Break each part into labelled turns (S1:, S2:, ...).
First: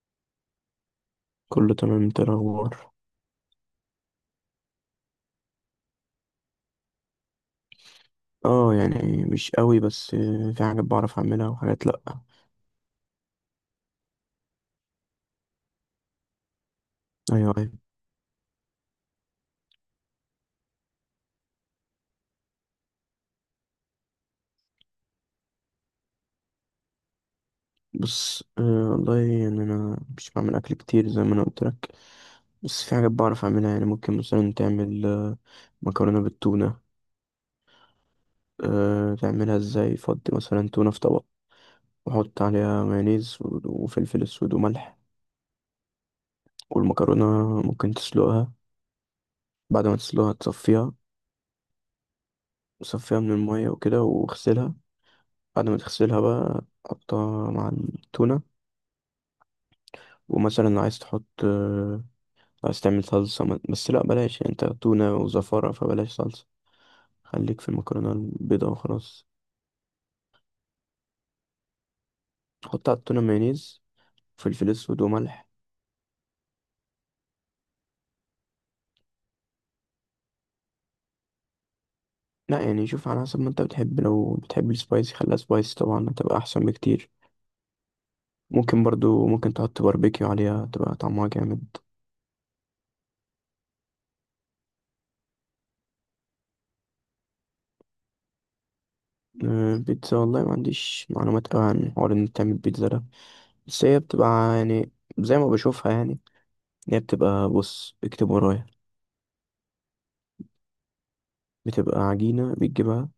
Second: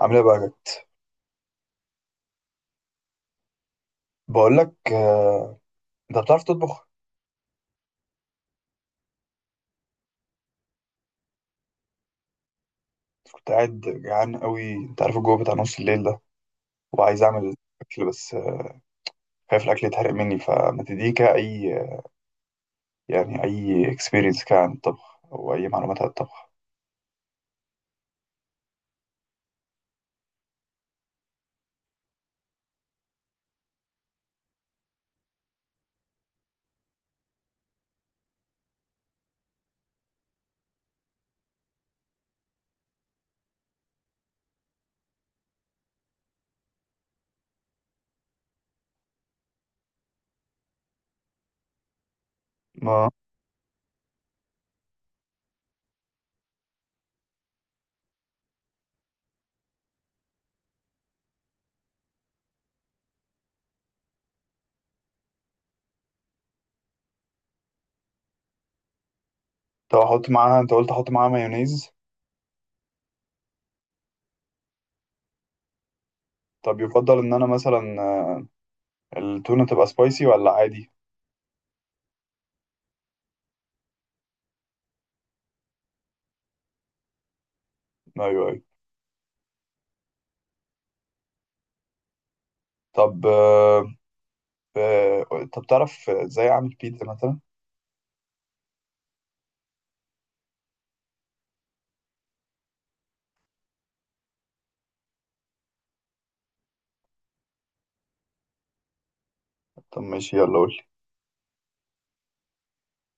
S1: عامل ايه بقى يا جد؟
S2: كله تمام، انت إيه الاخبار؟
S1: بقول لك، انت بتعرف تطبخ؟
S2: اه يعني مش قوي، بس في حاجات بعرف اعملها وحاجات لا.
S1: كنت قاعد جعان قوي، انت عارف الجو بتاع نص الليل ده، وعايز
S2: ايوه
S1: اعمل
S2: ايوه.
S1: اكل، بس خايف الاكل يتحرق مني، فما تديني كده اي يعني اي اكسبيرينس كده عن الطبخ او اي معلومات عن الطبخ.
S2: بص، والله يعني انا مش بعمل اكل كتير زي ما انا قلت لك. بس في حاجات بعرف اعملها، يعني ممكن مثلا تعمل مكرونه بالتونه. أه تعملها ازاي؟ فضي مثلا تونه في طبق، وحط عليها مايونيز وفلفل اسود وملح. والمكرونه ممكن تسلقها. بعد ما تسلقها تصفيها
S1: ما.
S2: تصفيها من الميه وكده واغسلها. بعد ما تغسلها بقى حطها مع التونه. ومثلا عايز تحط عايز تعمل صلصة بس لا بلاش، يعني انت تونة وزفارة فبلاش صلصة. خليك في المكرونة البيضاء وخلاص.
S1: طب احط معاها، انت قلت احط معاها مايونيز؟
S2: تحط على التونة مايونيز، فلفل اسود وملح.
S1: طب يفضل ان انا مثلا التونه تبقى سبايسي ولا عادي؟
S2: لا يعني شوف على حسب ما انت بتحب، لو بتحب السبايسي خليها سبايسي، طبعا هتبقى احسن بكتير.
S1: ايوه، ايوه.
S2: ممكن برضو ممكن تحط باربيكيو عليها تبقى طعمها جامد.
S1: طب. طب تعرف ازاي اعمل بيتزا مثلا؟
S2: بيتزا، والله ما عنديش معلومات قوي عن حوار ان انت تعمل بيتزا ده. بس هي بتبقى، يعني زي ما بشوفها يعني، هي بتبقى. بص اكتب ورايا.
S1: طب ماشي، يلا قول
S2: بتبقى عجينة بتجيبها،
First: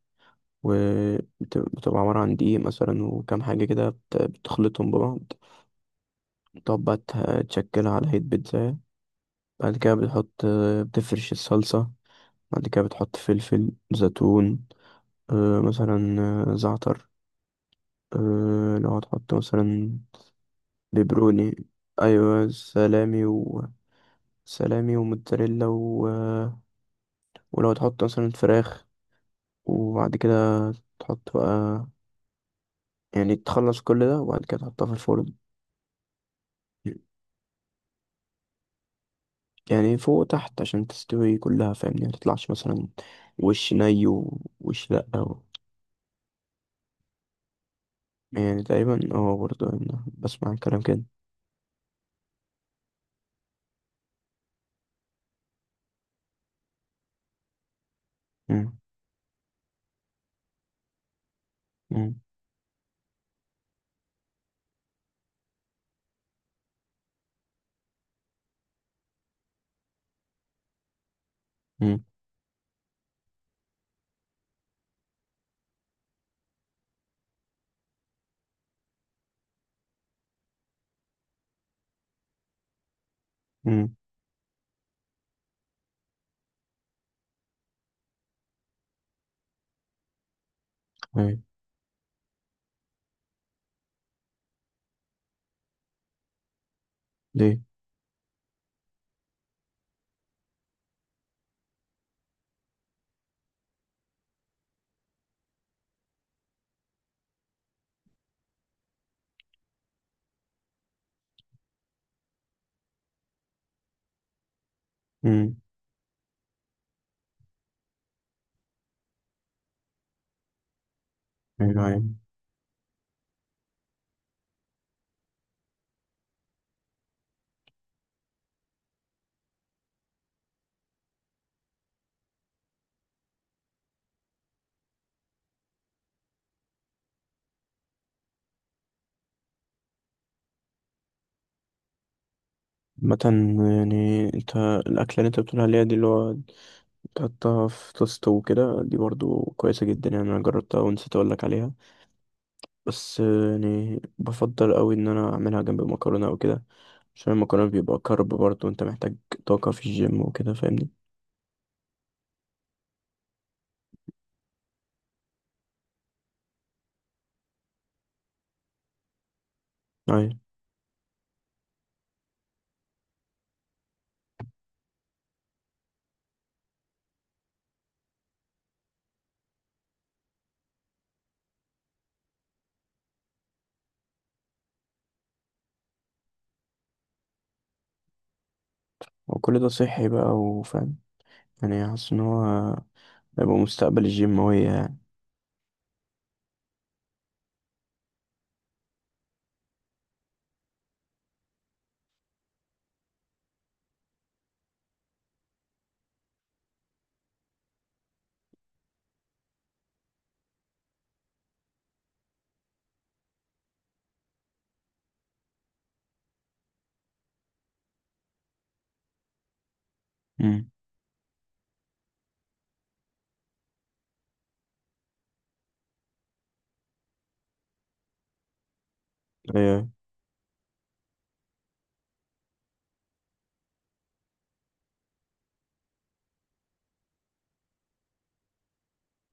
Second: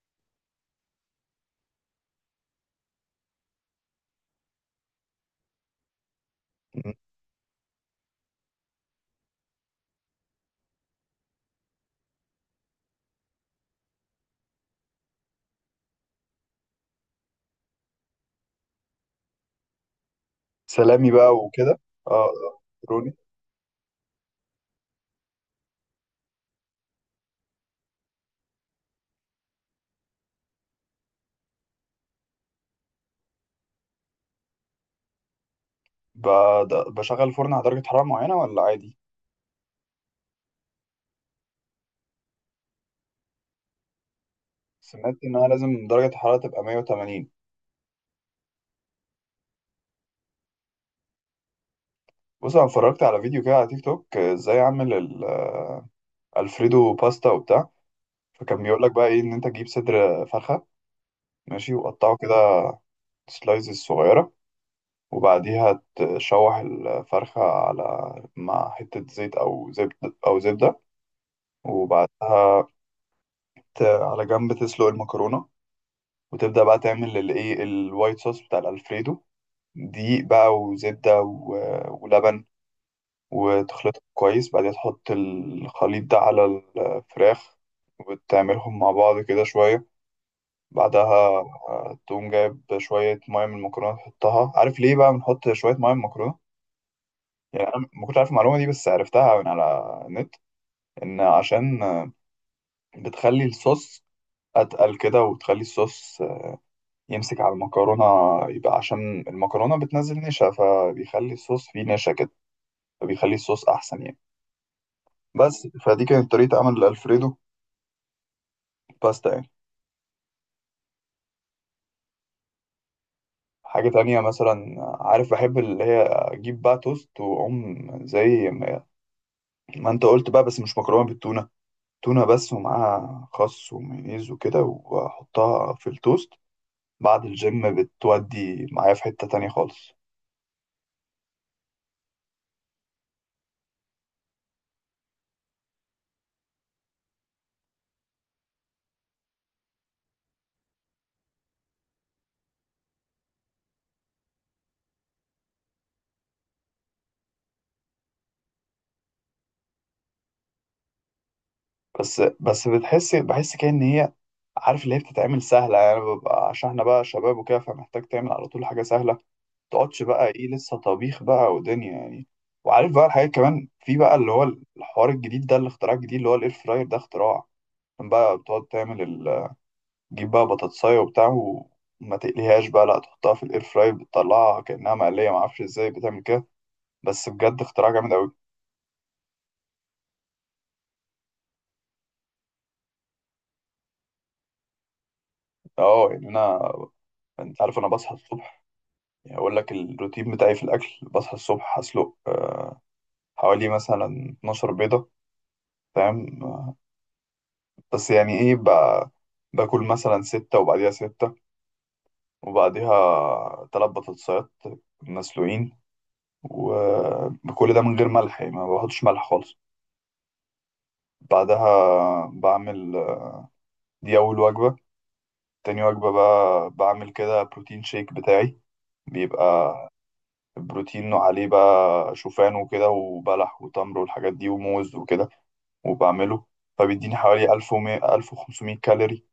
S2: وبتبقى عبارة عن دقيق مثلا وكام حاجة كده، بتخلطهم ببعض. تقعد
S1: لي.
S2: بقى تشكلها على هيئة بيتزا. بعد كده بتحط، بتفرش الصلصة. بعد كده بتحط فلفل، زيتون مثلا، زعتر، لو هتحط مثلا
S1: سلامي بقى
S2: بيبروني.
S1: وكده. اه.
S2: أيوة
S1: آه.
S2: سلامي و سلامي وموتزاريلا و ولو تحط مثلا فراخ، وبعد كده تحط بقى، يعني تخلص كل ده وبعد كده تحطها في الفرن.
S1: بشغل الفرن على درجة حرارة معينة ولا عادي؟
S2: يعني فوق وتحت عشان تستوي كلها فاهمني، ما تطلعش مثلا وش ني ووش لأ
S1: سمعت إن
S2: أو.
S1: أنا لازم درجة الحرارة تبقى 180.
S2: يعني تقريبا اه، برضه أنا بسمع الكلام كده.
S1: بص، أنا اتفرجت على فيديو كده على تيك توك، إزاي أعمل الفريدو باستا وبتاع. فكان
S2: مم.
S1: بيقول لك بقى إيه، إن أنت تجيب صدر فرخة، ماشي،
S2: مم.
S1: وقطعه كده سلايزز صغيرة، وبعديها تشوح الفرخة على مع حتة زيت أو زبدة أو زبدة.
S2: مم.
S1: وبعدها على جنب تسلق المكرونة، وتبدأ بقى تعمل الإيه الوايت صوص بتاع الألفريدو، دقيق بقى وزبدة ولبن،
S2: مم.
S1: وتخلطهم كويس. بعدين تحط الخليط ده على الفراخ، وتعملهم مع بعض كده شوية. بعدها
S2: أيوة.
S1: تقوم جايب شوية مية من المكرونة تحطها. عارف ليه بقى بنحط شوية مية من المكرونة؟
S2: ليه؟
S1: يعني أنا ما كنتش عارف المعلومة دي، بس عرفتها من على النت، إن عشان بتخلي الصوص أتقل كده، وتخلي الصوص يمسك على المكرونة. يبقى عشان المكرونة بتنزل نشا، فبيخلي الصوص فيه نشا كده، فبيخلي الصوص أحسن يعني.
S2: مم.
S1: بس فدي كانت طريقة عمل الألفريدو باستا يعني.
S2: أيوة أيوة.
S1: حاجة تانية مثلا، عارف بحب اللي هي أجيب بقى توست وأقوم زي ما أنت قلت بقى، بس مش مكرونة بالتونة، تونة بس ومعاها خس ومايونيز وكده، وأحطها في التوست بعد الجيم، بتودي معايا في حتة تانية خالص.
S2: مثلا، يعني انت الأكلة اللي انت بتقول عليها دي اللي هو تحطها في توست وكده دي برضه كويسة جدا، يعني أنا جربتها ونسيت أقولك عليها. بس يعني بفضل أوي إن أنا أعملها جنب المكرونة أو كده، عشان المكرونة بيبقى كارب، برضه انت محتاج طاقة في الجيم وكده فاهمني.
S1: بس بتحس بحس كده إن هي، عارف اللي هي بتتعمل سهلة يعني، ببقى عشان احنا بقى شباب وكده، فمحتاج تعمل على طول حاجة سهلة، متقعدش بقى
S2: أيوة.
S1: ايه لسه طبيخ بقى ودنيا يعني. وعارف بقى الحاجات كمان، في بقى اللي هو الحوار الجديد ده، الاختراع الجديد اللي هو الاير فراير. ده اختراع! كان بقى بتقعد تعمل تجيب بقى بطاطساية وبتاع وما تقليهاش بقى، لا تحطها في الاير فراير، بتطلعها كأنها مقلية. معرفش ازاي بتعمل كده، بس بجد اختراع جامد أوي.
S2: وكل ده صحي بقى وفاهم، يعني حاسس إن هو هيبقى مستقبل الجيم هو يعني.
S1: اه يعني انا، انت عارف انا بصحى الصبح، يعني اقول لك الروتين بتاعي في الاكل. بصحى الصبح هسلق حوالي مثلا 12 بيضة، فاهم؟ بس يعني ايه بقى، باكل مثلا ستة وبعديها ستة، وبعديها تلات بطاطسات مسلوقين، وكل ده من غير ملح يعني، ما بحطش ملح خالص.
S2: أمم.
S1: بعدها بعمل، دي أول وجبة. تاني وجبة بقى بعمل كده بروتين شيك بتاعي، بيبقى
S2: أيوة.
S1: البروتين عليه بقى شوفان وكده وبلح وتمر والحاجات دي وموز وكده، وبعمله. فبيديني حوالي 1000 1500 كالوري،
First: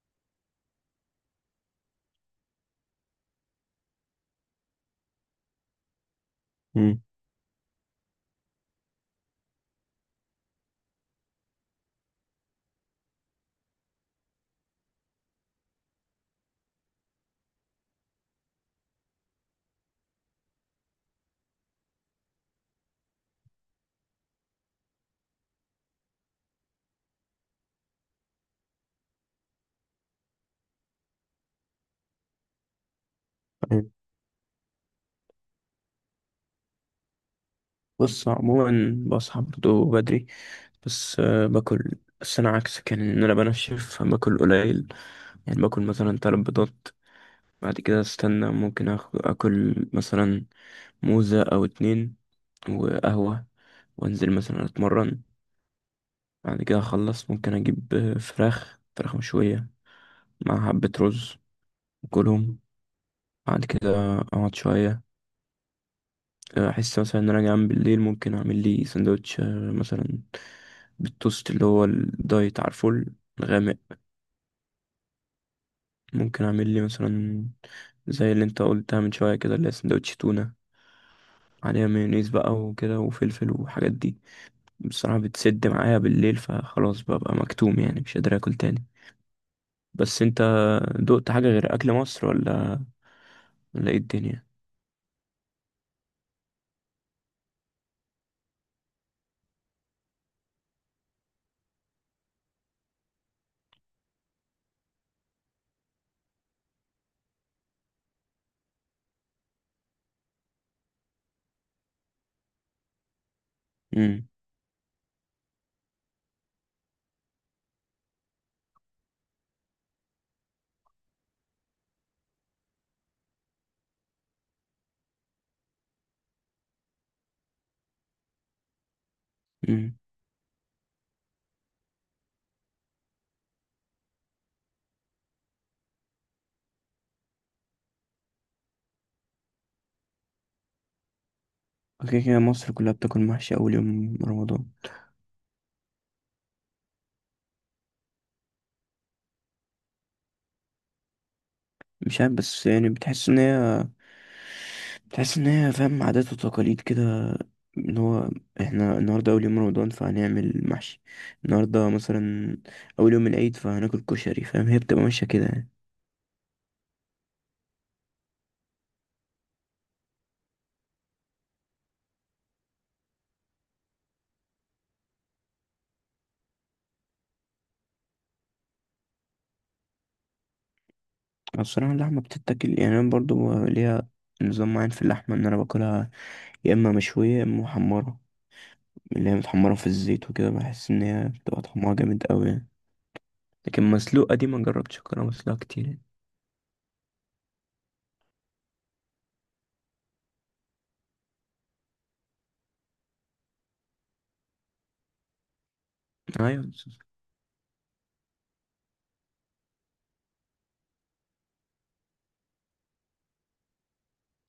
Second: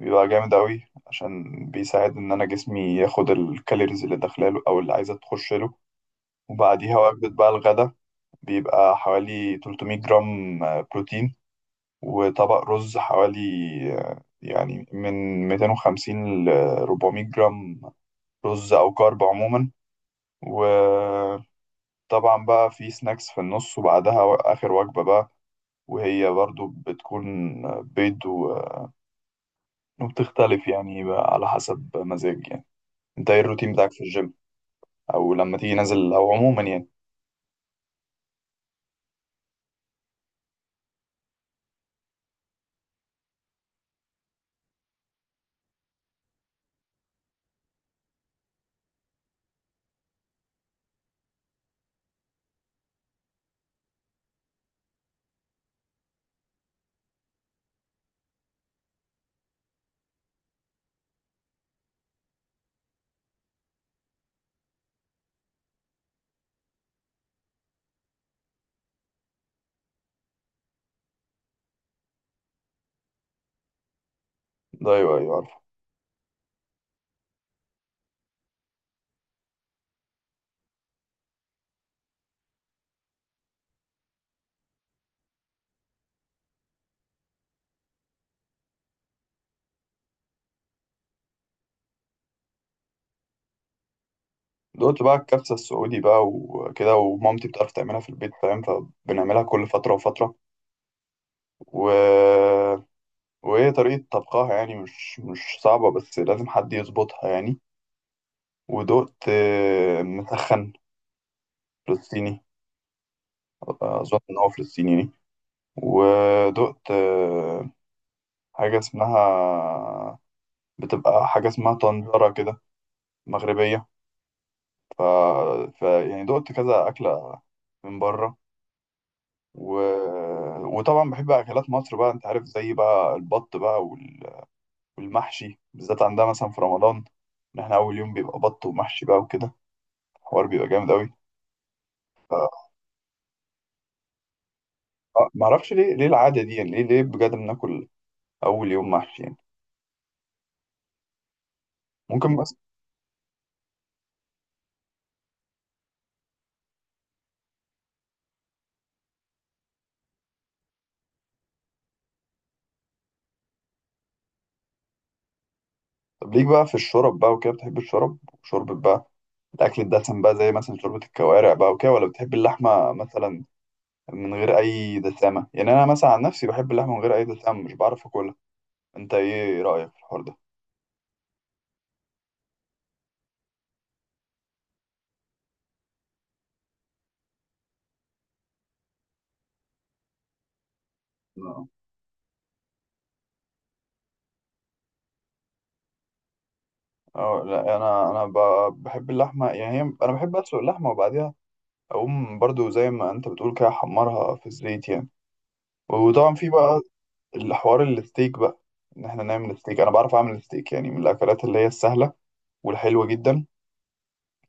S1: بيبقى جامد أوي عشان بيساعد إن أنا جسمي ياخد الكالوريز اللي داخلاله أو اللي عايزة تخش له. وبعديها
S2: أمم.
S1: وجبة بقى الغدا، بيبقى حوالي 300 جرام بروتين، وطبق رز حوالي يعني من 250 ل 400 جرام رز أو كارب عموما. وطبعا بقى في سناكس في النص، وبعدها آخر وجبة بقى، وهي برضو بتكون بيض وبتختلف يعني بقى على حسب مزاج يعني. انت ايه الروتين
S2: أيوة.
S1: بتاعك في الجيم، او لما تيجي نازل، او عموما يعني؟
S2: بص عموما بصحى برضه بدري. بس باكل، بس أنا عكسك يعني إن أنا بنشف باكل قليل. يعني باكل مثلا 3 بيضات. بعد كده أستنى، ممكن آكل مثلا موزة أو 2، وقهوة، وأنزل مثلا أتمرن. بعد كده أخلص، ممكن أجيب فراخ مشوية مع حبة رز وكلهم. بعد كده اقعد شويه، احس مثلا ان انا جعان بالليل ممكن اعمل لي سندوتش، مثلا بالتوست اللي هو الدايت، عارفه، الغامق.
S1: ده؟ ايوه، ايوه عارفه.
S2: ممكن اعمل لي مثلا زي اللي انت قلتها من شويه كده، اللي هي سندوتش تونه عليها مايونيز بقى وكده وفلفل والحاجات دي. بصراحه بتسد معايا بالليل فخلاص ببقى مكتوم، يعني مش قادر اكل تاني. بس انت دقت حاجه غير اكل مصر؟ ولا ايه الدنيا؟
S1: دلوقتي بقى الكبسه السعودي بقى وكده، ومامتي بتعرف تعملها في البيت فاهم، فبنعملها كل فتره وفتره. و... وهي طريقه طبخها يعني مش صعبه، بس لازم حد يظبطها يعني. ودقت مسخن فلسطيني، اظن
S2: امم.
S1: ان هو فلسطيني يعني. ودقت حاجه اسمها، بتبقى حاجه اسمها طنجره كده مغربيه. ف... ف يعني دقت كذا اكله من بره. و...
S2: امم.
S1: وطبعا بحب اكلات مصر بقى، انت عارف زي بقى البط بقى والمحشي بالذات. عندها مثلا في رمضان ان احنا اول يوم بيبقى بط ومحشي بقى وكده، الحوار بيبقى جامد قوي.
S2: كده كده
S1: ف...
S2: مصر كلها بتاكل محشي اول يوم رمضان.
S1: آه، معرفش ليه العاده دي يعني، ليه بجد بناكل اول يوم محشي يعني؟
S2: مش عارف،
S1: ممكن بس.
S2: بس يعني بتحس ان هي فاهم، عادات وتقاليد كده، ان هو احنا النهارده اول يوم رمضان فهنعمل محشي. النهارده مثلا اول يوم العيد فهناكل كشري، فاهم، هي بتبقى ماشيه كده يعني.
S1: طب ليك بقى في الشرب بقى وكده، بتحب الشرب شوربة بقى، الأكل الدسم بقى زي مثلا شوربة الكوارع بقى وكده، ولا بتحب اللحمة مثلا من غير أي دسامة؟ يعني أنا مثلا عن نفسي بحب اللحمة من غير أي دسامة، مش بعرف أكلها. أنت إيه رأيك في الحوار
S2: أنا الصراحه اللحمه بتتاكل، يعني انا برضو ليها نظام معين في اللحمه ان انا باكلها، يا اما مشويه يا اما محمره. اللي هي متحمره في الزيت وكده، بحس ان هي
S1: ده؟
S2: بتبقى طعمها جامد قوي يعني. لكن مسلوقه دي ما جربتش اكلها مسلوقه كتير يعني.
S1: اه لا، انا بحب اللحمه يعني، هي انا بحب اسلق اللحمه وبعديها اقوم برضو زي ما انت بتقول كده، احمرها في الزيت يعني. وطبعا في
S2: ايوه.
S1: بقى الحوار الستيك بقى، ان احنا نعمل ستيك. انا بعرف اعمل ستيك، يعني من الاكلات اللي هي السهله والحلوه جدا،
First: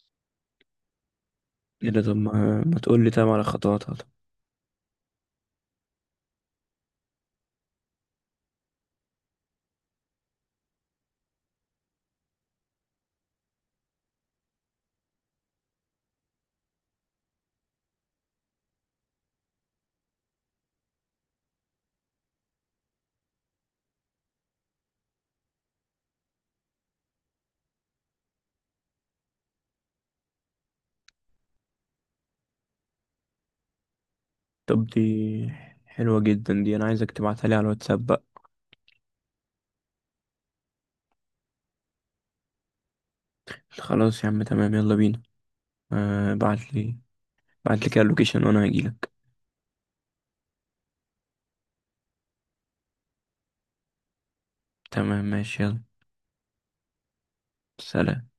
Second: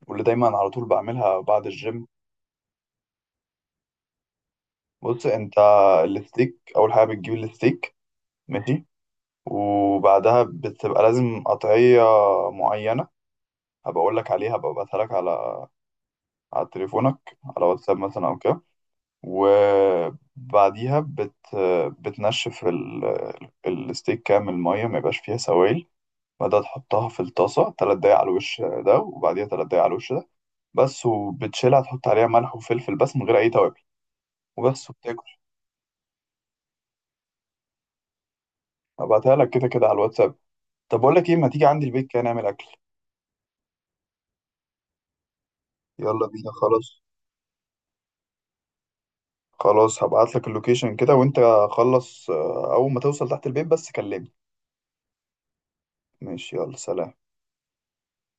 S1: واللي دايما على طول بعملها بعد
S2: ايه ده،
S1: الجيم.
S2: طب ما تقول لي طب على خطواتها طب.
S1: بص انت، الستيك اول حاجه بتجيب الستيك ماشي، وبعدها بتبقى لازم قطعيه معينه، هبقى اقول لك عليها، هبقى ابعتها لك على تليفونك على واتساب مثلا او كده. وبعديها بتنشف الستيك كامل مية، ما يبقاش فيها سوائل. بعدها تحطها في الطاسة تلات دقايق على الوش ده، وبعديها تلات دقايق على الوش ده بس، وبتشيلها تحط عليها ملح وفلفل بس من غير أي توابل
S2: طب
S1: وبس،
S2: دي
S1: وبتاكل.
S2: حلوة جدا دي، انا عايزك تبعتها لي على الواتساب بقى.
S1: هبعتها لك كده كده على الواتساب. طب بقول لك إيه، ما تيجي عندي البيت كده نعمل أكل؟
S2: خلاص يا عم، تمام، يلا بينا.
S1: يلا
S2: آه
S1: بينا
S2: بعت لي.
S1: خلاص.
S2: بعت لي كده اللوكيشن وانا هجيلك.
S1: خلاص هبعت لك اللوكيشن كده، وأنت خلص أول ما توصل تحت البيت بس كلمني.
S2: تمام، ماشي، يلا
S1: ماشي، يلا سلام.
S2: سلام.